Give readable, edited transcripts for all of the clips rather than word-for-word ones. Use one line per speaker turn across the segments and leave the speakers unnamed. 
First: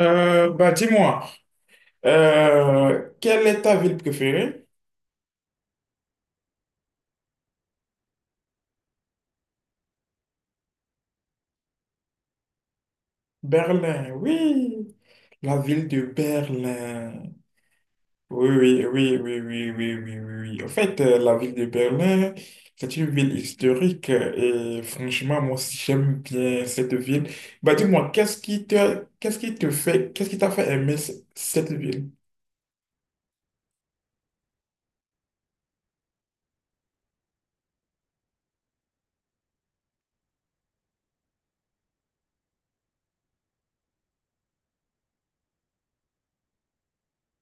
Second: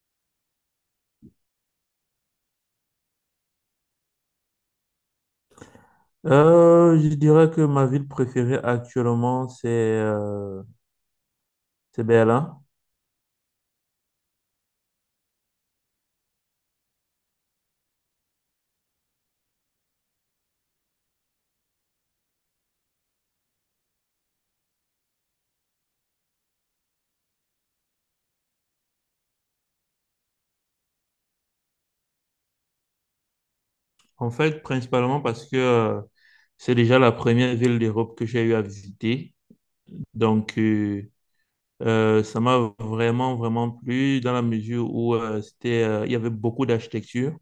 Bah dis-moi, quelle est ta ville préférée?
Je dirais que ma ville préférée actuellement, c'est Berlin.
Berlin, oui, la ville de Berlin. Oui, oui, oui, oui, oui, oui, oui, oui, oui. En fait, la ville de Berlin, c'est une ville historique, et franchement, moi aussi, j'aime bien cette ville. Bah dis-moi, qu'est-ce qui t'a fait aimer cette ville?
En fait, principalement parce que c'est déjà la première ville d'Europe que j'ai eu à visiter. Donc, ça m'a vraiment plu dans la mesure où il y avait beaucoup d'architecture.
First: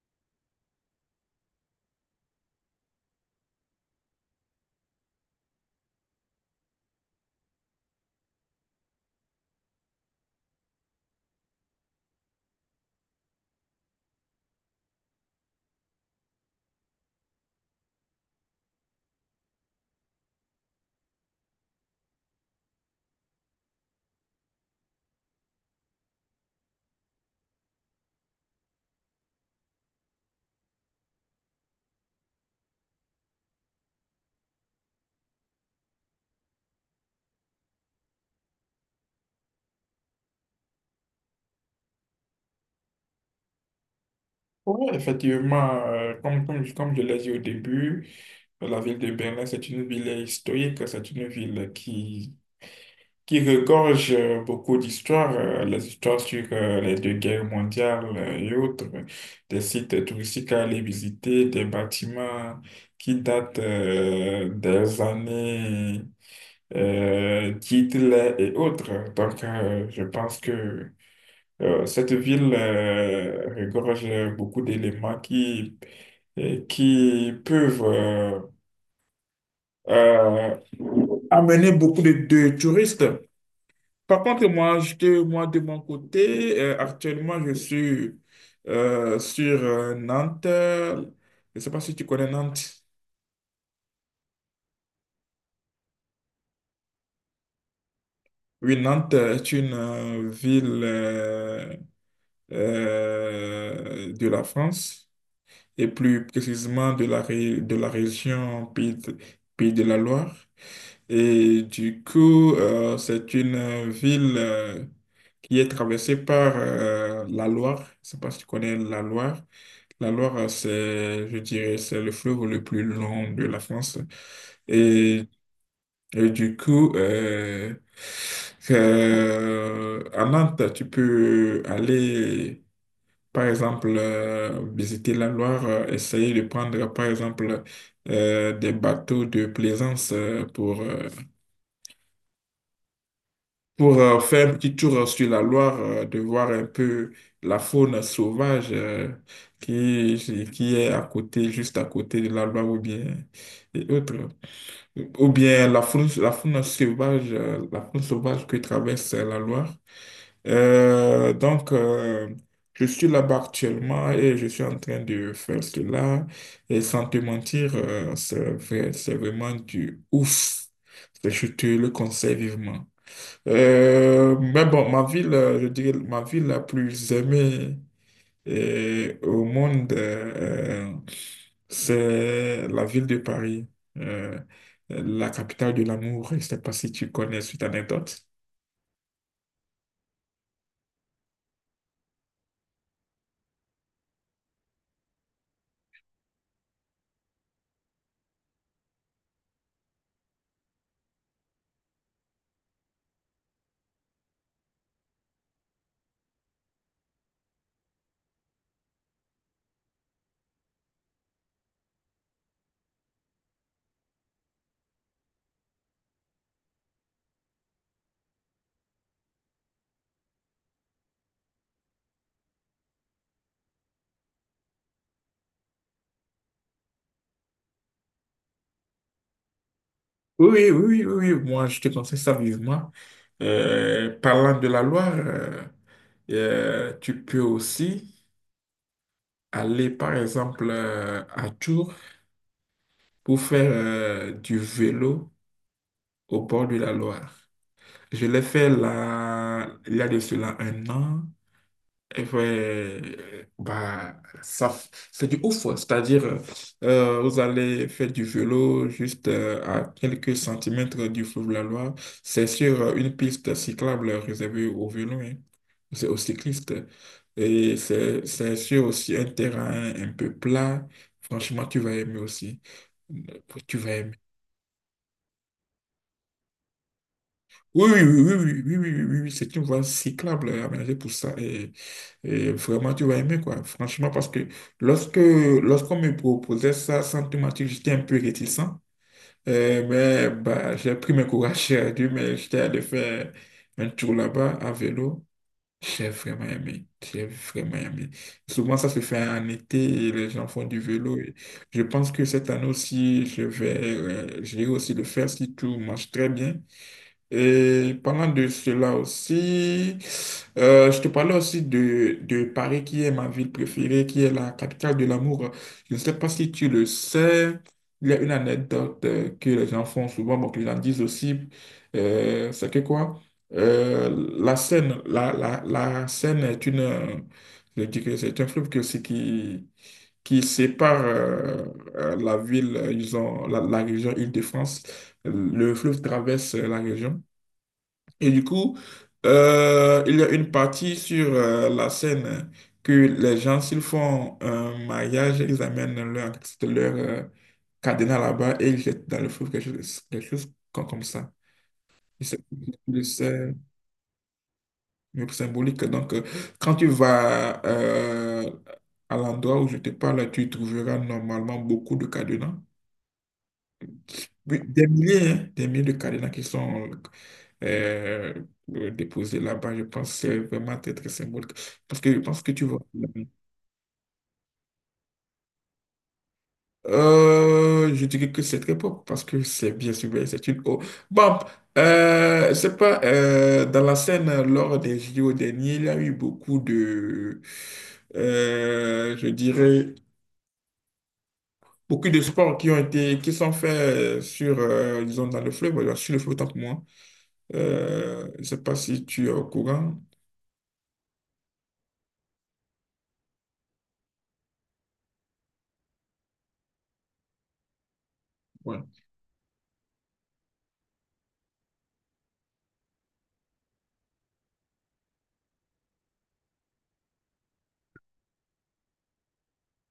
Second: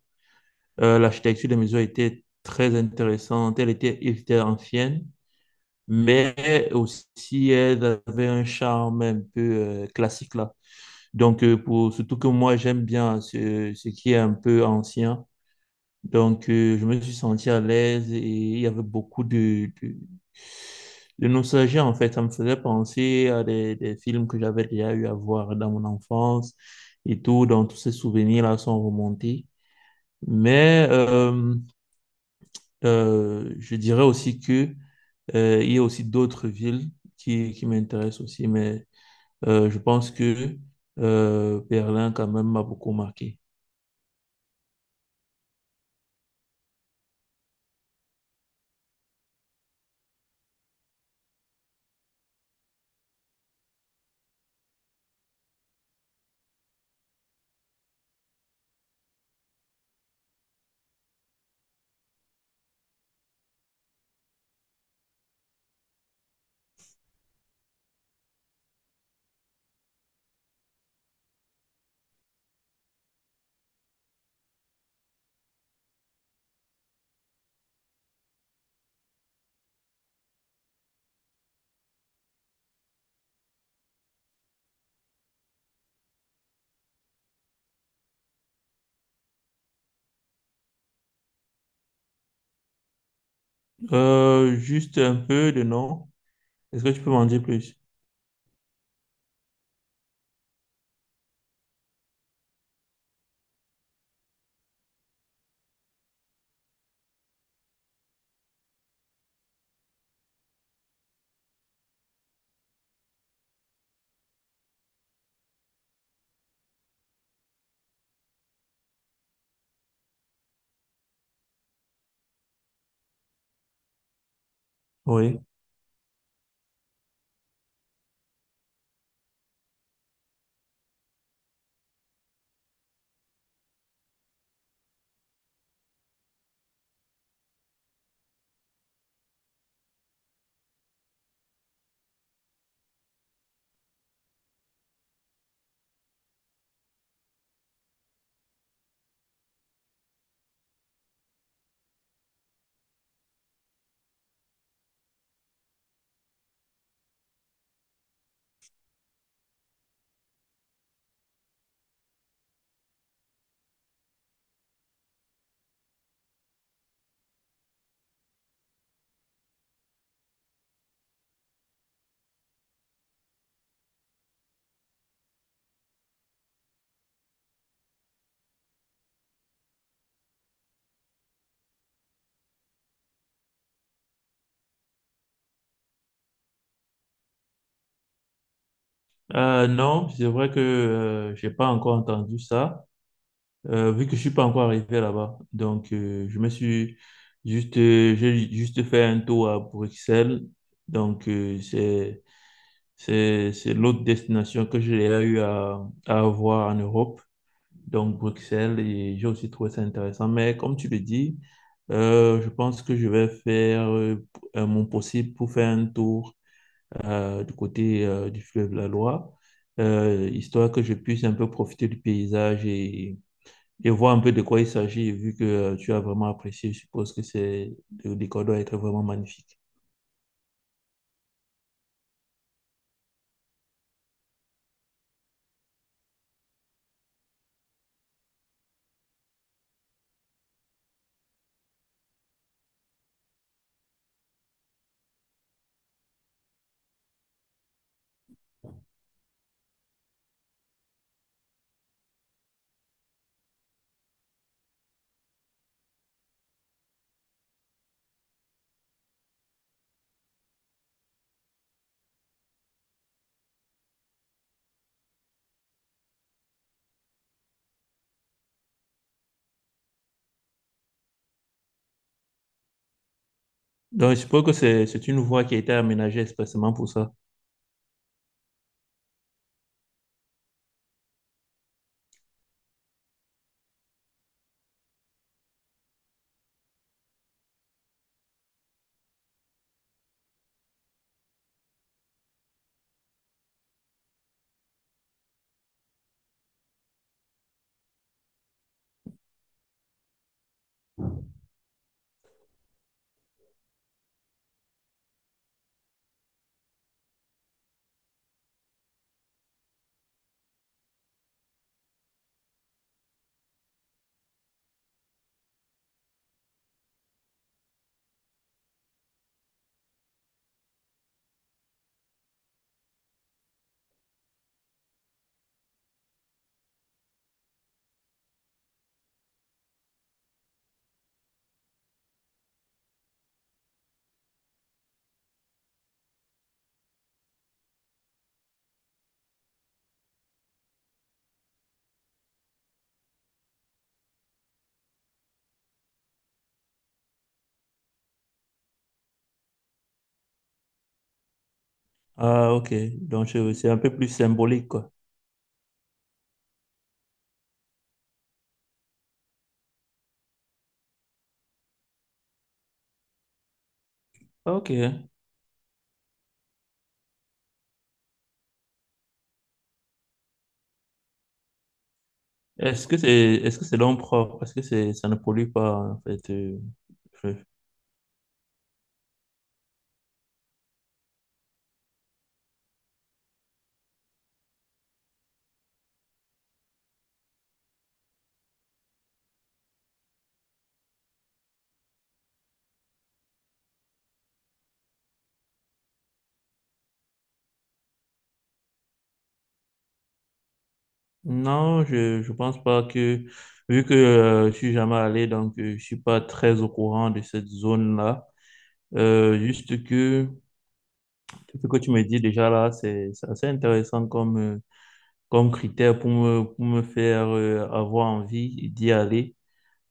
L'architecture des maisons était très intéressante. Elle était ancienne, mais aussi elle avait un charme un peu classique là. Donc, surtout que moi, j'aime bien ce qui est un peu ancien. Donc, je me suis senti à l'aise et il y avait beaucoup de nostalgie, en fait. Ça me faisait penser à des films que j'avais déjà eu à voir dans mon enfance et tout. Donc, tous ces souvenirs-là sont remontés. Mais je dirais aussi que il y a aussi d'autres villes qui m'intéressent aussi. Mais je pense que Berlin, quand même, m'a beaucoup marqué.
Oui, effectivement, comme je l'ai dit au début, la ville de Berlin, c'est une ville historique, c'est une ville qui regorge beaucoup d'histoires, les histoires sur les deux guerres mondiales et autres, des sites touristiques à aller visiter, des bâtiments qui datent des années d'Hitler et autres. Donc, je pense que cette ville regorge beaucoup d'éléments et qui peuvent euh, amener beaucoup de touristes. Par contre, moi de mon côté, actuellement, je suis sur Nantes. Je ne sais pas si tu connais Nantes.
Juste un peu de nom. Est-ce que tu peux m'en dire plus?
Oui, Nantes est une ville de la France et plus précisément de de la région Pays Pays de la Loire. Et du coup, c'est une ville qui est traversée par la Loire. Je ne sais pas si tu connais la Loire. La Loire, c'est, je dirais, c'est le fleuve le plus long de la France. Et,
Oui.
et du coup, à Nantes, tu peux aller, par exemple, visiter la Loire, essayer de prendre, par exemple, des bateaux de plaisance pour faire un petit tour sur la Loire, de voir un peu la faune sauvage qui, qui est à côté, juste à côté de la Loire ou bien et autres. Ou bien la faune sauvage que traverse la Loire. Donc, je suis là-bas actuellement et je suis en train de faire cela. Et sans te mentir, c'est vraiment du ouf. Je te le conseille vivement. Mais bon, je dirais, ma ville la plus aimée au monde, c'est la ville de Paris, euh, la capitale de l'amour. Je ne sais pas si tu connais cette anecdote.
Non, c'est vrai que j'ai pas encore entendu ça, vu que je suis pas encore arrivé là-bas. Donc, je me suis juste, j'ai juste fait un tour à Bruxelles. Donc, c'est l'autre destination que j'ai déjà eu à avoir en Europe, donc Bruxelles, et j'ai aussi trouvé ça intéressant. Mais comme tu le dis, je pense que je vais faire mon possible pour faire un tour du côté du fleuve la Loire, histoire que je puisse un peu profiter du paysage et voir un peu de quoi il s'agit, vu que tu as vraiment apprécié, je suppose que c'est, le décor doit être vraiment magnifique.
Oui, oui, oui, oui, oui, moi, je te conseille ça vivement. Parlant de la Loire, tu peux aussi aller, par exemple, à Tours pour faire du vélo au bord de la Loire. Je l'ai fait là, il y a de cela un an. Et ouais, bah, c'est du ouf. C'est-à-dire, vous allez faire du vélo juste à quelques centimètres du fleuve la Loire. C'est sur une piste cyclable réservée aux vélos, hein. C'est aux cyclistes. Et c'est sur aussi un terrain un peu plat. Franchement, tu vas aimer aussi. Tu vas
Donc,
aimer.
je suppose que c'est une voie qui a été aménagée expressément pour ça.
Oui, oui, oui, oui, oui, oui, oui, oui, oui, c'est une voie cyclable aménagée pour ça. Et vraiment, tu vas aimer, quoi. Franchement, parce que lorsque lorsqu'on me proposait ça, sans te mentir, j'étais un peu réticent. Mais bah, j'ai pris mes courage à Dieu, mais j'étais allé faire un tour là-bas à vélo. J'ai vraiment aimé. J'ai vraiment aimé. Souvent, ça se fait en été et les gens font du vélo. Et je pense que cette année aussi, je vais aussi le faire si tout marche très bien. Et parlant de cela aussi, je te parlais aussi de Paris, qui est ma ville préférée, qui est la capitale de l'amour. Je ne sais pas si tu le sais, il y a une anecdote que les gens font souvent, bon, que les gens disent aussi, c'est que quoi? La Seine est une, je dirais, c'est un fleuve qui sépare la ville, ils ont la région Île-de-France. Le fleuve traverse la région. Et du coup, il y a une partie sur la scène que les gens, s'ils font un mariage, leur cadenas là-bas et ils jettent dans le feu quelque chose, comme ça. Et C'est
Ah, ok.
plus c'est
C'est un peu plus symbolique, quoi.
symbolique. Donc, quand tu vas à l'endroit où je te parle, tu trouveras normalement beaucoup de cadenas. Oui,
Ok.
des milliers, hein, des milliers de cadenas qui sont euh, déposés là-bas. Je pense que c'est vraiment très, très symbolique. Parce que je pense que tu vois.
Est-ce que c'est, est-ce que c'est l'homme propre? Parce que c'est, ça ne pollue pas, en fait. Je-
Je dirais que c'est très propre parce que c'est bien sûr, c'est une eau. Bon, c'est pas dans la scène lors des JO derniers, il y a eu beaucoup de, je dirais, beaucoup de sports qui sont faits sur, disons, dans le fleuve, voilà sur le fleuve, tant que moi. Je ne sais pas si tu es au courant.
Non, je pense pas que, vu que je suis jamais allé, donc je suis pas très au courant de cette zone-là.
Ouais.
Juste que ce que tu me dis déjà là, c'est assez intéressant comme, comme critère pour pour me faire avoir envie d'y aller.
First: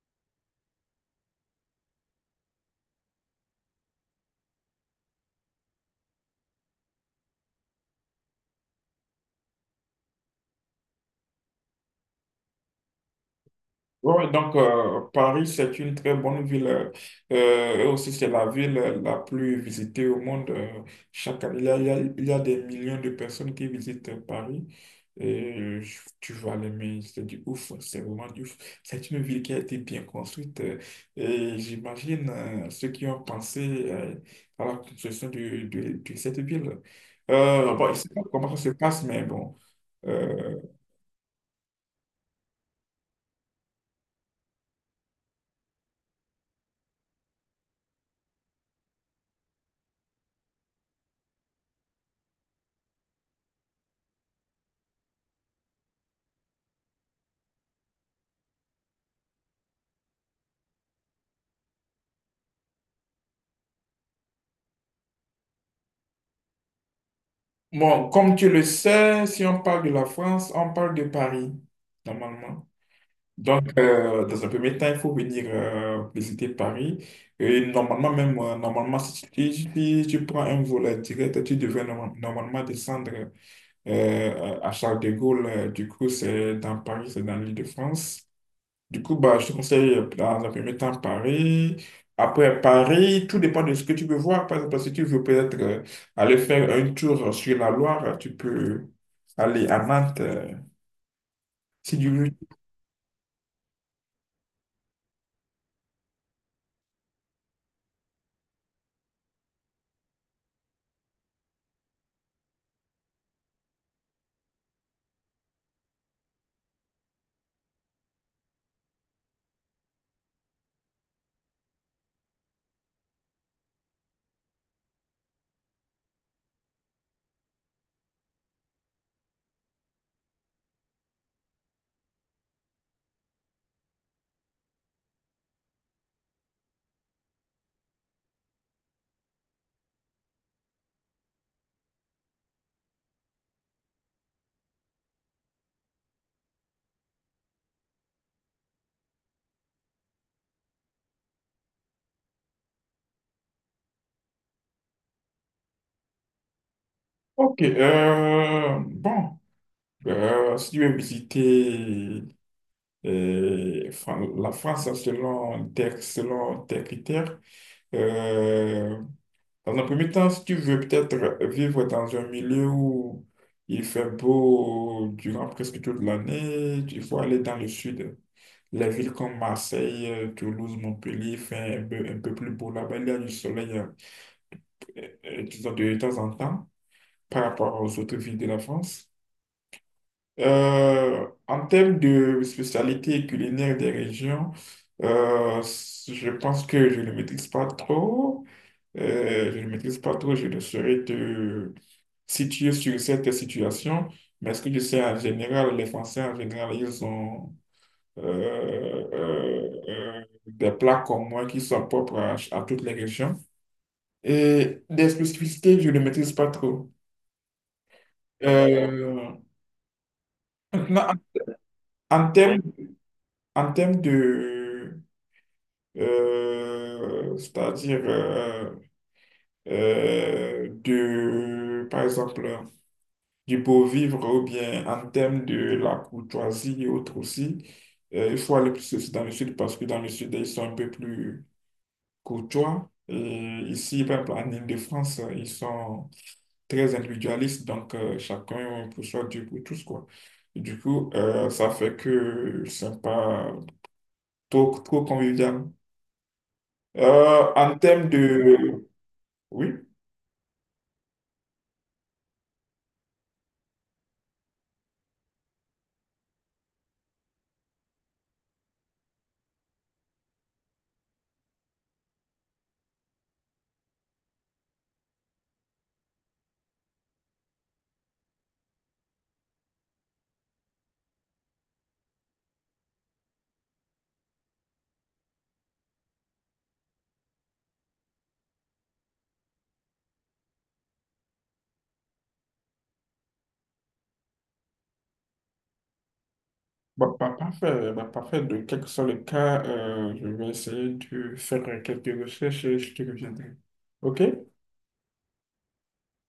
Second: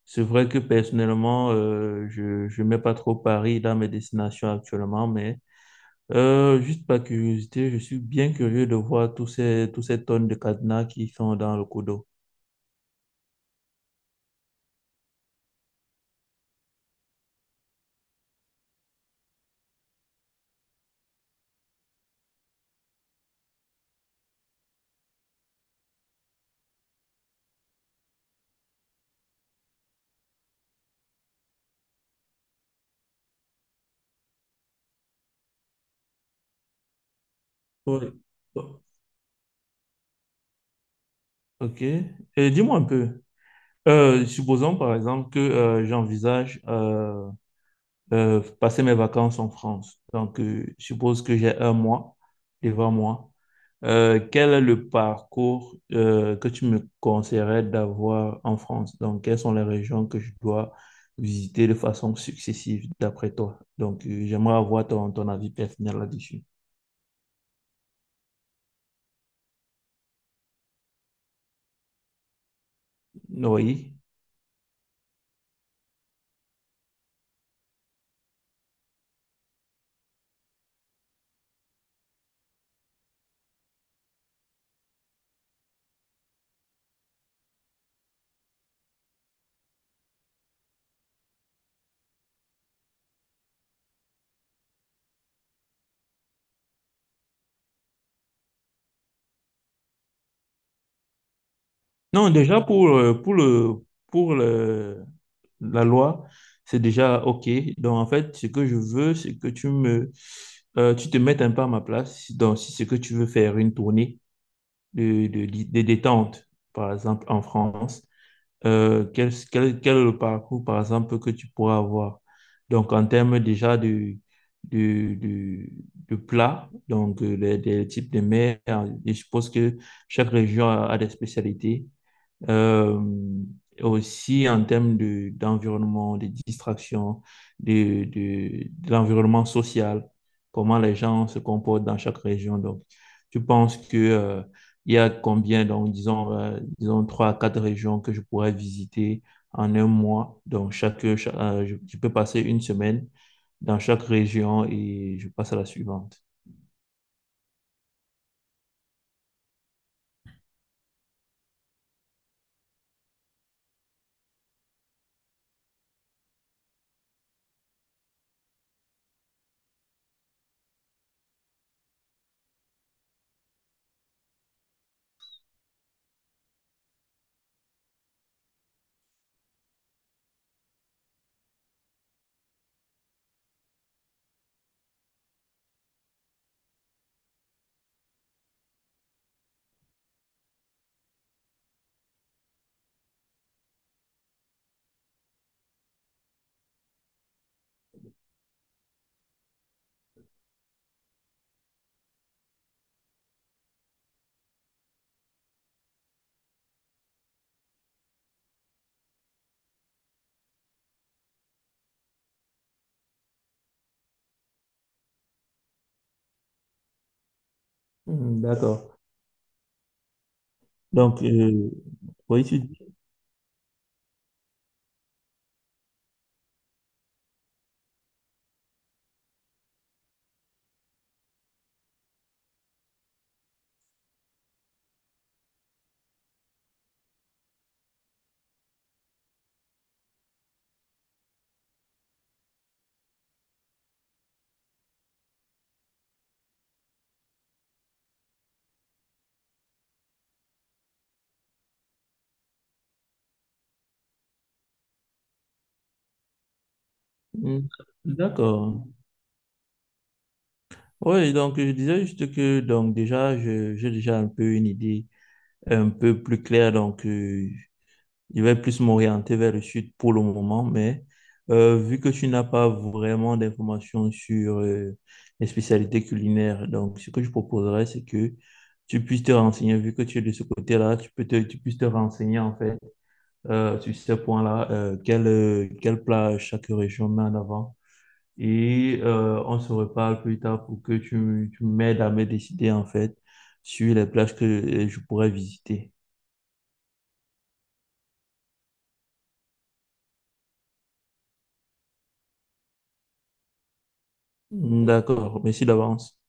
C'est vrai que personnellement, je mets pas trop Paris dans mes destinations actuellement, mais juste par curiosité, je suis bien curieux de voir tous ces tonnes de cadenas qui sont dans le coup d'eau.
Oui, donc Paris, c'est une très bonne ville. Et aussi, c'est la ville la plus visitée au monde. Chaque année, il y a des millions de personnes qui visitent Paris. Et tu vas l'aimer, c'est du ouf, c'est vraiment du ouf. C'est une ville qui a été bien construite. Et j'imagine ceux qui ont pensé à la construction de, de cette ville. Bon, je ne sais
Oui.
pas comment ça se passe, mais bon. Euh,
Ok. Et dis-moi un peu, supposons par exemple que j'envisage passer mes vacances en France. Donc, je suppose que j'ai un mois devant moi. Quel est le parcours que tu me conseillerais d'avoir en France? Donc, quelles sont les régions que je dois visiter de façon successive d'après toi? Donc, j'aimerais avoir ton avis personnel là-dessus.
Bon, comme tu le sais, si on parle de la France, on parle de Paris, normalement. Donc,
Oui.
dans un premier temps, il faut venir visiter Paris. Et normalement, normalement, si tu, si tu prends un vol direct, tu devrais normalement descendre à Charles de Gaulle. Du coup, c'est dans Paris, c'est dans l'Île-de-France. Du coup, bah, je te conseille dans un premier temps Paris. Après Paris, tout dépend de ce que tu veux voir. Par exemple, si tu veux peut-être aller faire un tour sur la Loire, tu peux aller à Nantes. Si tu veux.
Non, déjà la loi, c'est déjà OK. Donc, en fait, ce que je veux, c'est que tu te mettes un peu à ma place. Donc, si c'est que tu veux faire une tournée de détente, par exemple, en France, quel est le parcours, par exemple, que tu pourras avoir? Donc, en termes déjà de, de, de plats, donc des types de mers, et je suppose que chaque région a des spécialités. Euh, aussi en termes d'environnement, de distraction, de l'environnement social, comment les gens se comportent dans chaque région. Donc, tu penses que, il y a combien, donc, disons trois à quatre régions que je pourrais visiter en un mois. Donc, je peux passer une semaine dans chaque région et je passe à la suivante.
Ok, bon, si tu veux visiter la France selon tes critères, euh, dans un premier temps, si tu veux peut-être vivre dans un milieu où il fait beau durant presque toute l'année, il faut aller dans le sud. Les villes comme Marseille, Toulouse, Montpellier, il fait un peu plus beau là-bas. Il y a du soleil, disons, de temps en temps par rapport aux autres villes de la France. En termes de spécialité culinaire des régions, je pense que je ne maîtrise pas trop. Je ne maîtrise pas trop, je ne saurais te situé sur cette situation, mais ce que je sais en général, les Français en général, ils ont euh, des plats comme moi qui sont propres à toutes les régions. Et des spécificités, je ne maîtrise pas trop.
Hmm, d'accord.
Euh, Maintenant,
Donc,
en
oui,
termes, en termes de, c'est-à-dire de, par exemple, du beau vivre ou bien en termes de la courtoisie et autres aussi. Il faut aller plus aussi dans le sud parce que dans le sud, ils sont un peu plus courtois. Et ici, par exemple, en Île-de-France, ils sont très individualistes, donc chacun pour soi, Dieu pour tous, quoi. Et du coup, ça fait que c'est pas trop, trop convivial.
hmm,
En termes de...
d'accord.
Oui.
Oui, donc je disais juste que donc déjà j'ai déjà un peu une idée un peu plus claire donc je vais plus m'orienter vers le sud pour le moment mais vu que tu n'as pas vraiment d'informations sur les spécialités culinaires donc ce que je proposerais c'est que tu puisses te renseigner vu que tu es de ce côté-là tu puisses te renseigner en fait sur ces points-là quel plat chaque région met en avant et on se reparle plus tard pour que tu m'aides à me décider en fait sur les plages que je pourrais visiter.
Bon, parfait, bah, parfait. De quel que soit le cas, je vais essayer de faire quelques recherches et je te reviendrai. OK?
D'accord, merci d'avance.